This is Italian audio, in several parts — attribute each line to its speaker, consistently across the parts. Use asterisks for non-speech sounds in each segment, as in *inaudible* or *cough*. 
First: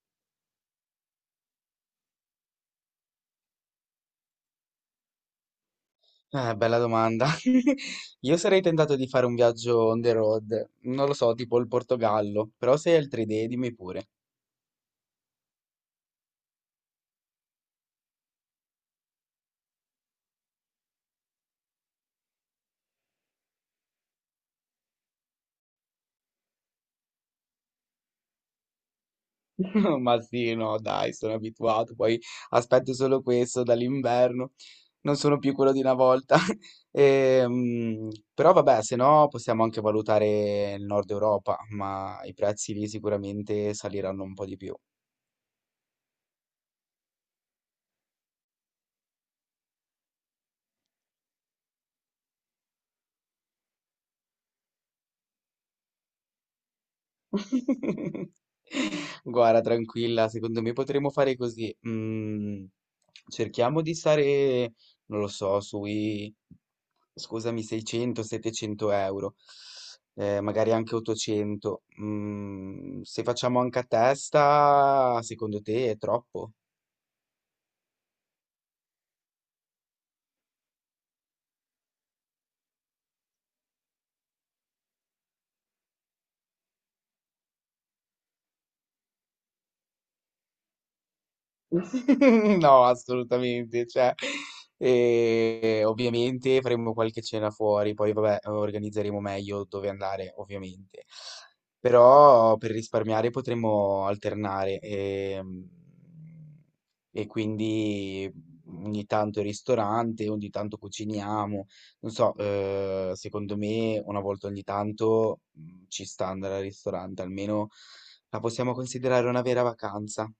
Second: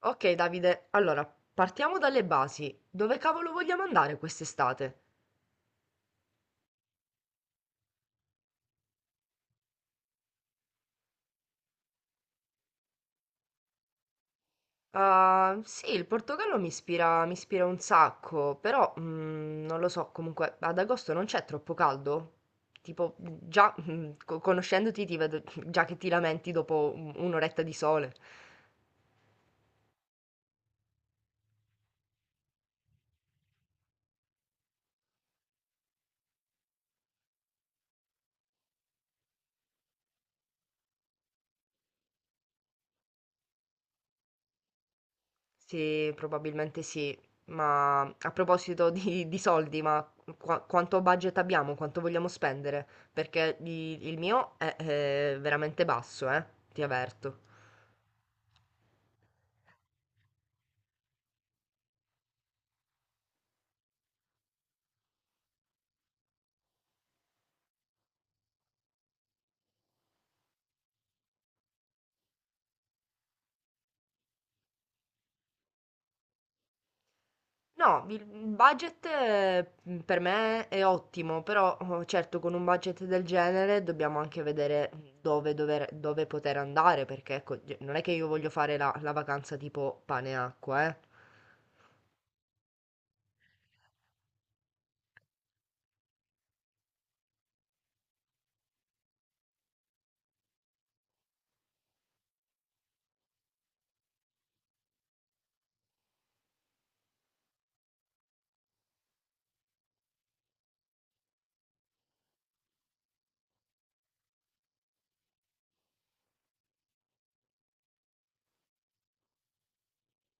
Speaker 1: Ok Davide, allora partiamo dalle basi. Dove cavolo vogliamo andare quest'estate?
Speaker 2: Bella domanda. *laughs* Io sarei tentato di fare un viaggio on the road, non lo so, tipo il Portogallo, però se hai altre idee dimmi pure.
Speaker 1: Ah, sì, il Portogallo mi ispira un sacco, però non lo so, comunque ad agosto non c'è troppo caldo? Tipo, già conoscendoti ti vedo *laughs* già che ti lamenti dopo un'oretta di sole.
Speaker 2: *laughs* Ma sì, no, dai, sono abituato, poi aspetto solo questo dall'inverno, non sono più quello di una volta. *laughs* Però vabbè, se no possiamo anche valutare il Nord Europa, ma i prezzi lì sicuramente saliranno un po' di più.
Speaker 1: Sì, probabilmente sì. Ma a proposito di soldi, ma quanto budget abbiamo? Quanto vogliamo spendere? Perché il mio è veramente basso, eh? Ti avverto.
Speaker 2: *laughs* Guarda, tranquilla, secondo me potremmo fare così. Cerchiamo di stare, non lo so, sui, scusami, 600-700 euro, magari anche 800. Se facciamo anche a testa, secondo te è troppo?
Speaker 1: No, il budget per me è ottimo, però oh, certo con un budget del genere dobbiamo anche vedere dove poter andare, perché ecco, non è che io voglio fare la vacanza tipo pane e acqua, eh.
Speaker 2: *laughs* No, assolutamente. Cioè, ovviamente faremo qualche cena fuori, poi vabbè, organizzeremo meglio dove andare, ovviamente. Però per risparmiare potremmo alternare e quindi ogni tanto il ristorante, ogni tanto cuciniamo. Non so, secondo me una volta ogni tanto ci sta andare al ristorante, almeno la possiamo considerare una vera vacanza.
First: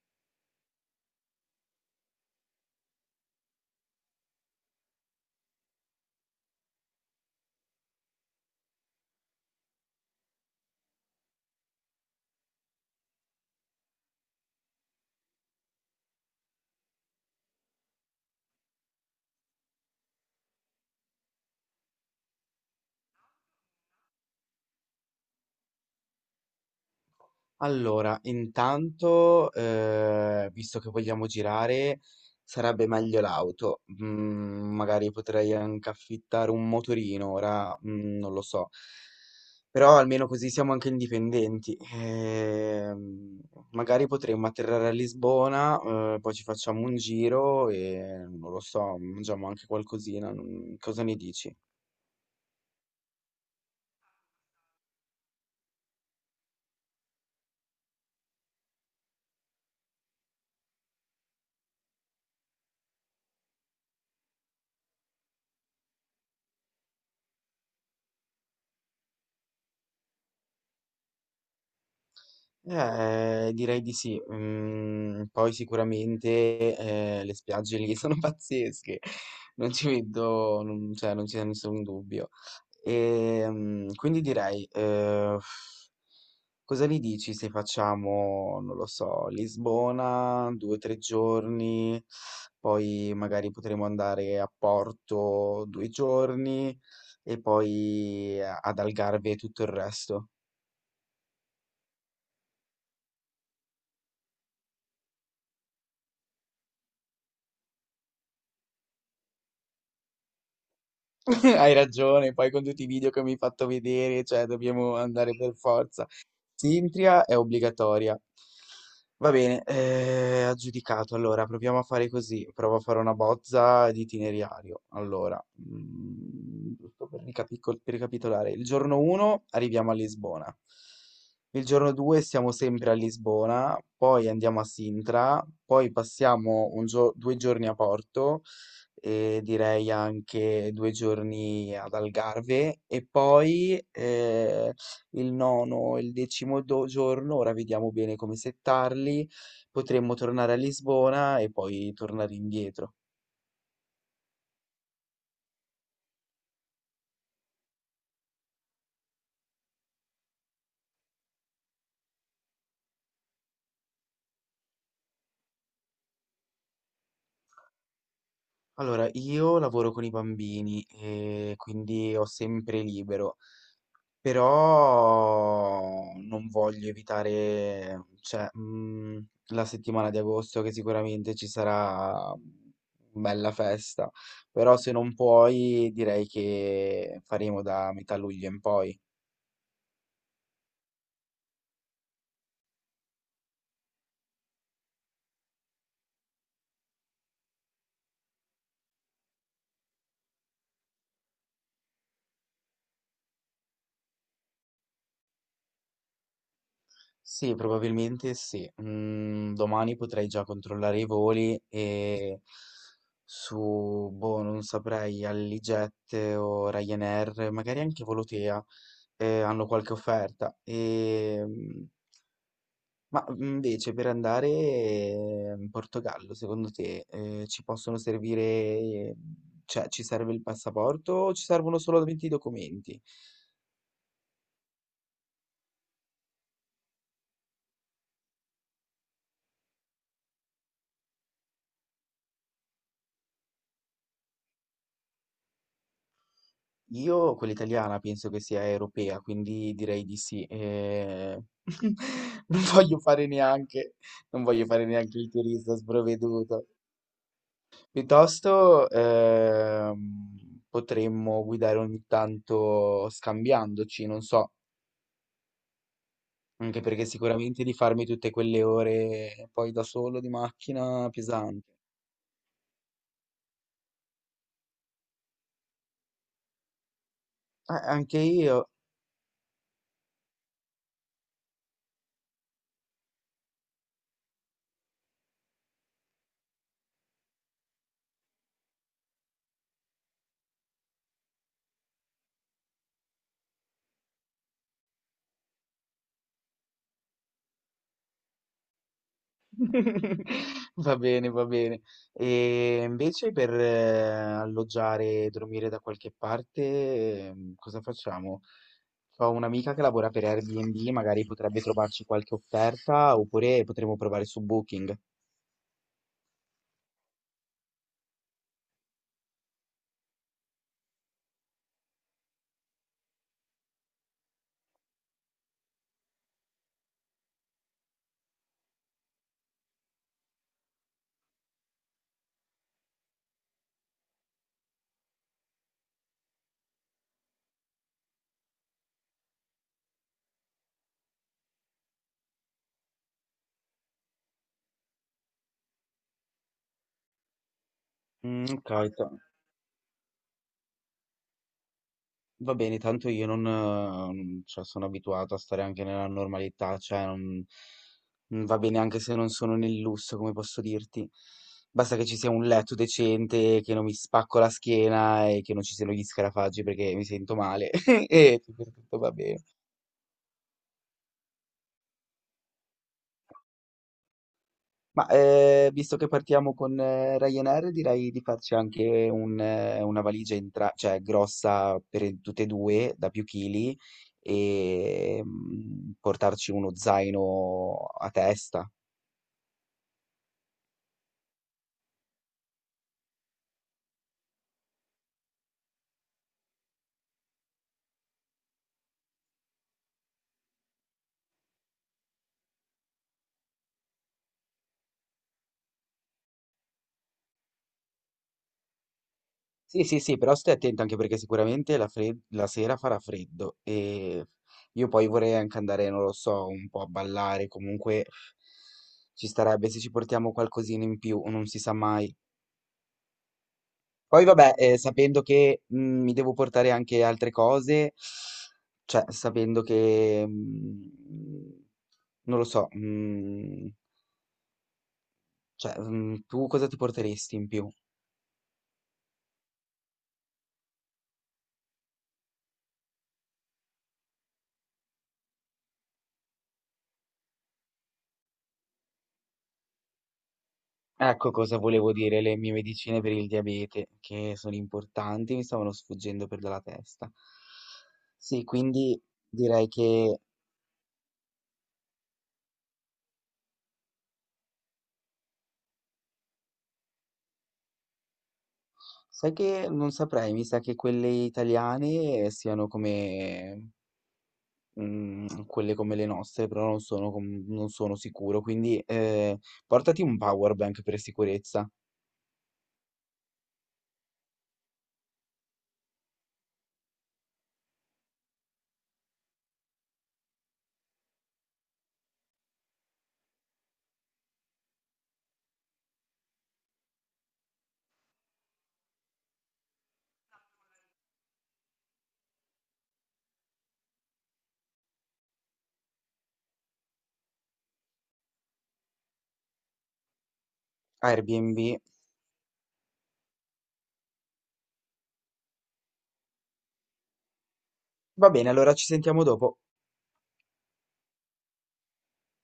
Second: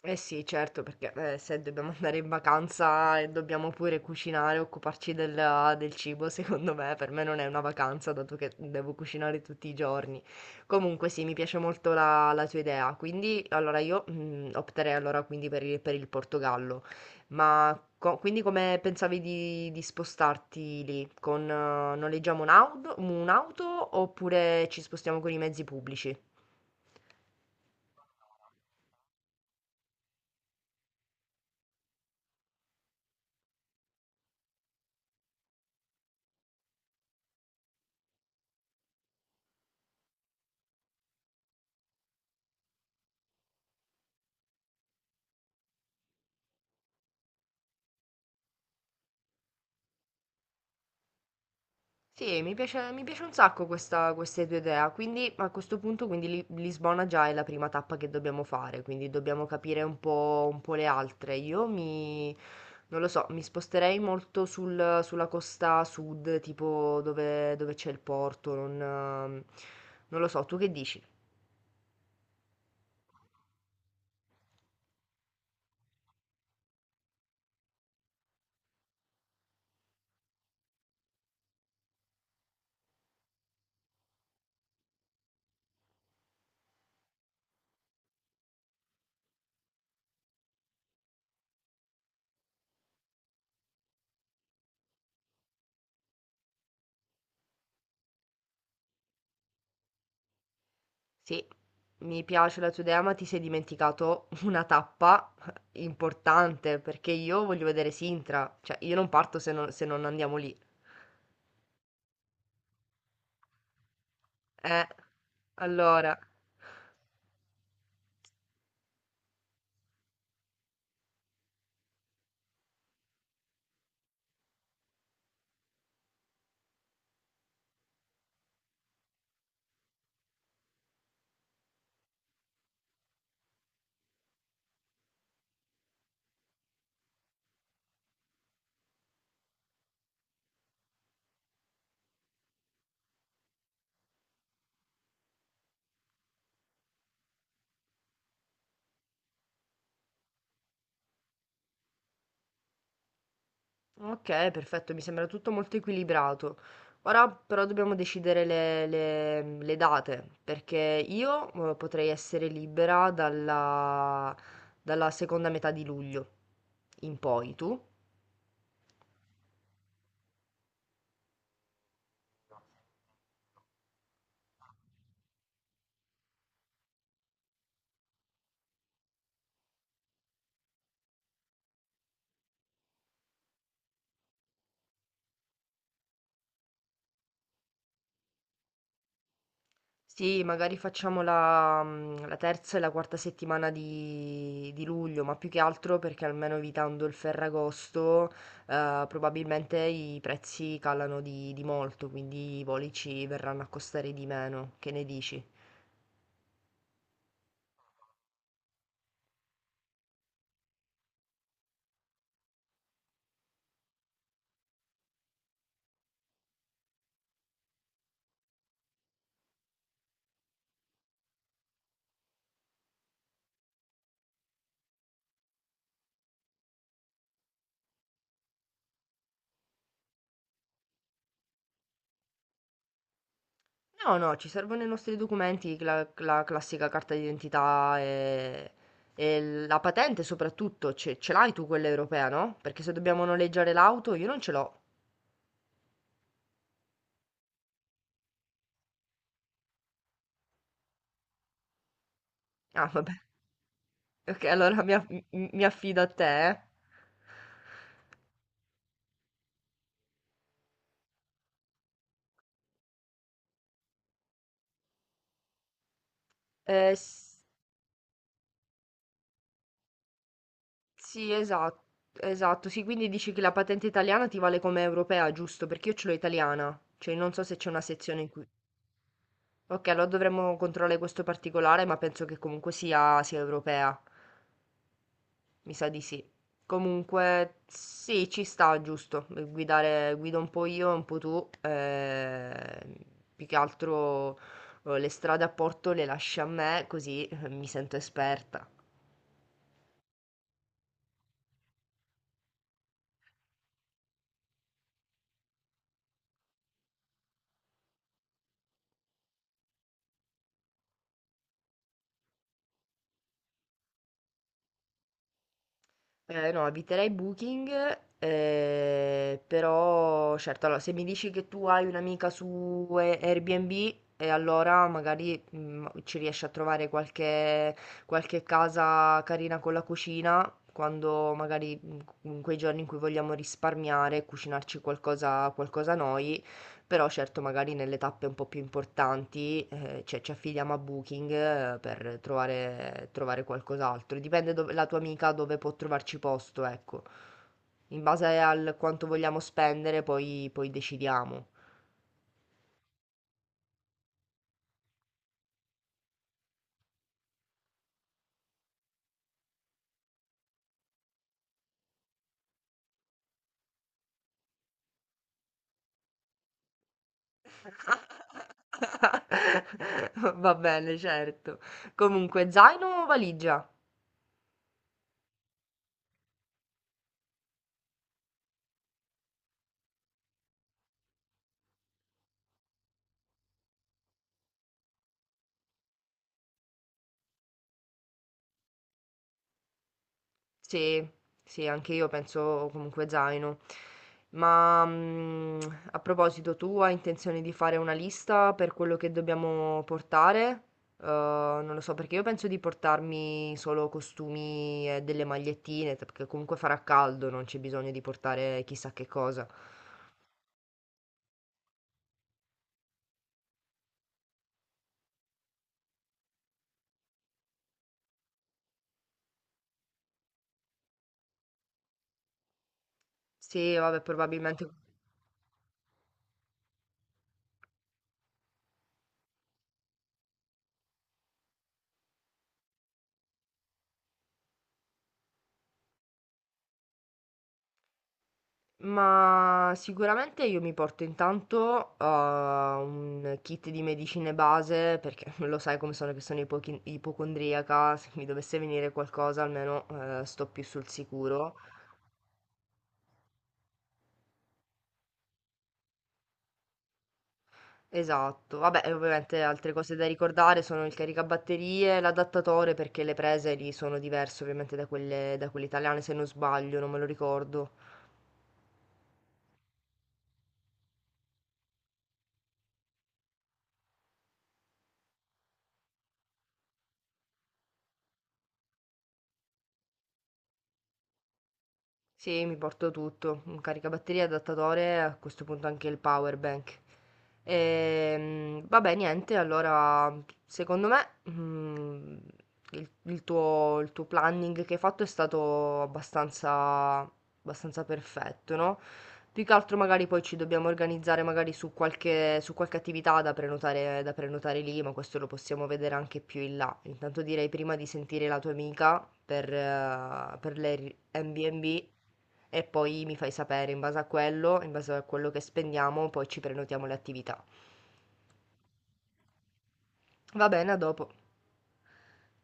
Speaker 1: Eh sì, certo, perché se dobbiamo *laughs* andare in vacanza e dobbiamo pure cucinare, occuparci del cibo, *laughs* secondo me per me non è una vacanza, dato che devo cucinare tutti i giorni. Comunque sì, mi piace molto la tua idea, quindi allora io opterei allora quindi per per il Portogallo. Ma quindi come pensavi di spostarti lì? Con, noleggiamo un'auto oppure ci spostiamo con i mezzi pubblici?
Speaker 2: Allora, intanto, visto che vogliamo girare, sarebbe meglio l'auto. Magari potrei anche affittare un motorino, ora, non lo so. Però almeno così siamo anche indipendenti. Magari potremmo atterrare a Lisbona, poi ci facciamo un giro e, non lo so, mangiamo anche qualcosina. Cosa ne dici?
Speaker 1: Sì, mi piace un sacco questa queste tua idea, quindi a questo punto quindi Li Lisbona già è la prima tappa che dobbiamo fare, quindi dobbiamo capire un po' le altre. Io mi non lo so, mi sposterei molto sulla costa sud, tipo dove c'è il porto, non lo so, tu che dici?
Speaker 2: Direi di sì. Poi sicuramente le spiagge lì *laughs* sono pazzesche, non ci vedo, non, cioè, non c'è nessun dubbio. E, quindi direi, cosa ne dici se facciamo, non lo so, Lisbona, 2 o 3 giorni, poi magari potremo andare a Porto 2 giorni e poi ad Algarve tutto il resto.
Speaker 1: Sì, mi piace la tua idea, ma ti sei dimenticato una tappa importante, perché io voglio vedere Sintra, cioè io non parto se non andiamo lì.
Speaker 2: *laughs* Hai ragione, poi con tutti i video che mi hai fatto vedere, cioè
Speaker 1: Eh,
Speaker 2: dobbiamo andare per forza.
Speaker 1: allora,
Speaker 2: Sintria è obbligatoria. Va bene, aggiudicato. Allora, proviamo a fare così. Provo a fare una bozza di itinerario. Allora, giusto per ricapitolare. Il giorno 1 arriviamo a Lisbona. Il giorno 2 siamo sempre a Lisbona, poi andiamo a Sintra, poi passiamo due giorni a Porto, e direi anche 2 giorni ad Algarve e poi il nono e il decimo giorno, ora vediamo bene come settarli, potremmo tornare a Lisbona e poi tornare indietro.
Speaker 1: ok, perfetto, mi sembra tutto molto equilibrato. Ora però dobbiamo decidere le date, perché io potrei essere libera dalla seconda metà di luglio in poi, tu?
Speaker 2: Allora, io lavoro con i bambini e quindi ho sempre libero. Però non voglio evitare, cioè, la settimana di agosto che sicuramente ci sarà bella festa, però se non puoi direi che faremo da metà luglio in poi.
Speaker 1: Sì, magari facciamo la terza e la quarta settimana di luglio, ma più che altro perché almeno evitando il Ferragosto, probabilmente i prezzi calano di molto, quindi i voli ci verranno a costare di meno. Che ne dici?
Speaker 2: Sì, probabilmente sì. Mhmm, Domani potrei già controllare i voli e su, boh, non saprei, Alliget o Ryanair, magari anche Volotea, hanno qualche offerta. Ma invece per andare in Portogallo, secondo te, ci possono servire, cioè ci serve il passaporto o ci servono solamente i documenti?
Speaker 1: No, no, ci servono i nostri documenti, cla la classica carta d'identità e la patente soprattutto. Ce l'hai tu quella europea, no? Perché se dobbiamo noleggiare l'auto io non ce l'ho.
Speaker 2: Io, quella italiana, penso che sia europea, quindi direi di sì. *laughs* Non
Speaker 1: Ah,
Speaker 2: voglio
Speaker 1: vabbè.
Speaker 2: fare neanche, Non
Speaker 1: Ok,
Speaker 2: voglio fare neanche il
Speaker 1: mi
Speaker 2: turista
Speaker 1: affido a te.
Speaker 2: sprovveduto. Piuttosto, potremmo guidare ogni tanto scambiandoci, non so. Anche
Speaker 1: Eh,
Speaker 2: perché
Speaker 1: s-
Speaker 2: sicuramente di farmi tutte quelle ore poi da solo di macchina
Speaker 1: sì,
Speaker 2: pesante.
Speaker 1: esatto, esatto. Sì, quindi dici che la patente italiana ti vale come europea, giusto? Perché io ce l'ho italiana, cioè non so se c'è una
Speaker 2: Ah, anche
Speaker 1: sezione in cui...
Speaker 2: io.
Speaker 1: Ok, allora dovremmo controllare questo particolare, ma penso che comunque sia europea. Mi sa di sì. Comunque sì, ci sta, giusto. Guidare, guido un po' io, un po' tu. Più che altro le strade a Porto le lasci a me, così mi sento esperta.
Speaker 2: *laughs* Va bene, va bene. E invece per alloggiare e dormire da qualche parte, cosa facciamo? Ho un'amica che lavora per Airbnb, magari potrebbe trovarci qualche offerta oppure potremmo provare su Booking.
Speaker 1: No, eviterei Booking, però certo, allora, se mi dici che tu hai un'amica su Airbnb, e allora magari ci riesci a trovare qualche casa carina con la cucina, quando magari in quei giorni in cui vogliamo risparmiare, cucinarci qualcosa, qualcosa noi. Però certo magari nelle tappe un po' più importanti, cioè ci affidiamo a Booking, per trovare qualcos'altro. Dipende dove la tua amica dove può trovarci posto, ecco. In base
Speaker 2: Mm, ok.
Speaker 1: al quanto vogliamo spendere poi decidiamo.
Speaker 2: Va bene, tanto io non, cioè, sono abituato a stare anche nella normalità, cioè non, non va bene anche se non sono nel lusso, come posso dirti. Basta che ci sia un letto decente, che non mi spacco la schiena e che non ci siano gli scarafaggi perché mi sento male *laughs* e tutto tutto va bene.
Speaker 1: *laughs* Va bene, certo. Comunque zaino o valigia?
Speaker 2: Ma visto che partiamo con Ryanair, direi di farci anche una valigia cioè, grossa per tutte e due, da più chili, e portarci uno zaino a testa.
Speaker 1: Sì, sì, anche io penso comunque zaino. Ma mm, A proposito, tu hai intenzione di fare una lista per quello che dobbiamo portare? Non lo so, perché io penso di portarmi solo costumi e delle magliettine, perché comunque farà caldo, non c'è bisogno di portare chissà che cosa.
Speaker 2: Sì, sì, sì, però stai attento anche perché sicuramente la sera farà freddo e io poi vorrei anche andare, non lo so, un po' a ballare, comunque ci starebbe se ci portiamo qualcosina in più, non si sa mai.
Speaker 1: Sì, vabbè,
Speaker 2: Poi vabbè,
Speaker 1: probabilmente.
Speaker 2: sapendo che mi devo portare anche altre cose, cioè sapendo che, non lo so, cioè, tu cosa ti porteresti in più?
Speaker 1: Ma sicuramente io mi porto intanto un kit di medicine base perché *laughs* lo sai come sono, che sono ipocondriaca, se mi dovesse venire qualcosa almeno sto più sul
Speaker 2: Ecco
Speaker 1: sicuro.
Speaker 2: cosa volevo dire, le mie medicine per il diabete, che sono importanti, mi stavano sfuggendo per dalla testa. Sì,
Speaker 1: Esatto, vabbè, e
Speaker 2: quindi
Speaker 1: ovviamente
Speaker 2: direi
Speaker 1: altre cose da
Speaker 2: che,
Speaker 1: ricordare sono il caricabatterie, l'adattatore, perché le prese lì sono diverse ovviamente da da quelle italiane, se non sbaglio, non me lo ricordo.
Speaker 2: sai che non saprei, mi sa che quelle italiane siano come mhmm, quelle come le nostre, però non sono sicuro, quindi, portati un power bank per sicurezza.
Speaker 1: Sì, mi porto tutto, un caricabatterie, adattatore, a questo punto anche il power bank. Vabbè, niente, allora, secondo me, il tuo planning che hai fatto è stato abbastanza perfetto, no? Più che altro magari poi ci dobbiamo organizzare magari su su qualche attività da prenotare lì, ma questo lo possiamo vedere anche più in là. Intanto direi prima di sentire la tua amica per le
Speaker 2: Airbnb.
Speaker 1: Airbnb, e poi mi fai sapere in base a quello, in base a quello che spendiamo, poi ci prenotiamo le attività.
Speaker 2: Va bene, allora ci sentiamo dopo.
Speaker 1: Va bene, a dopo.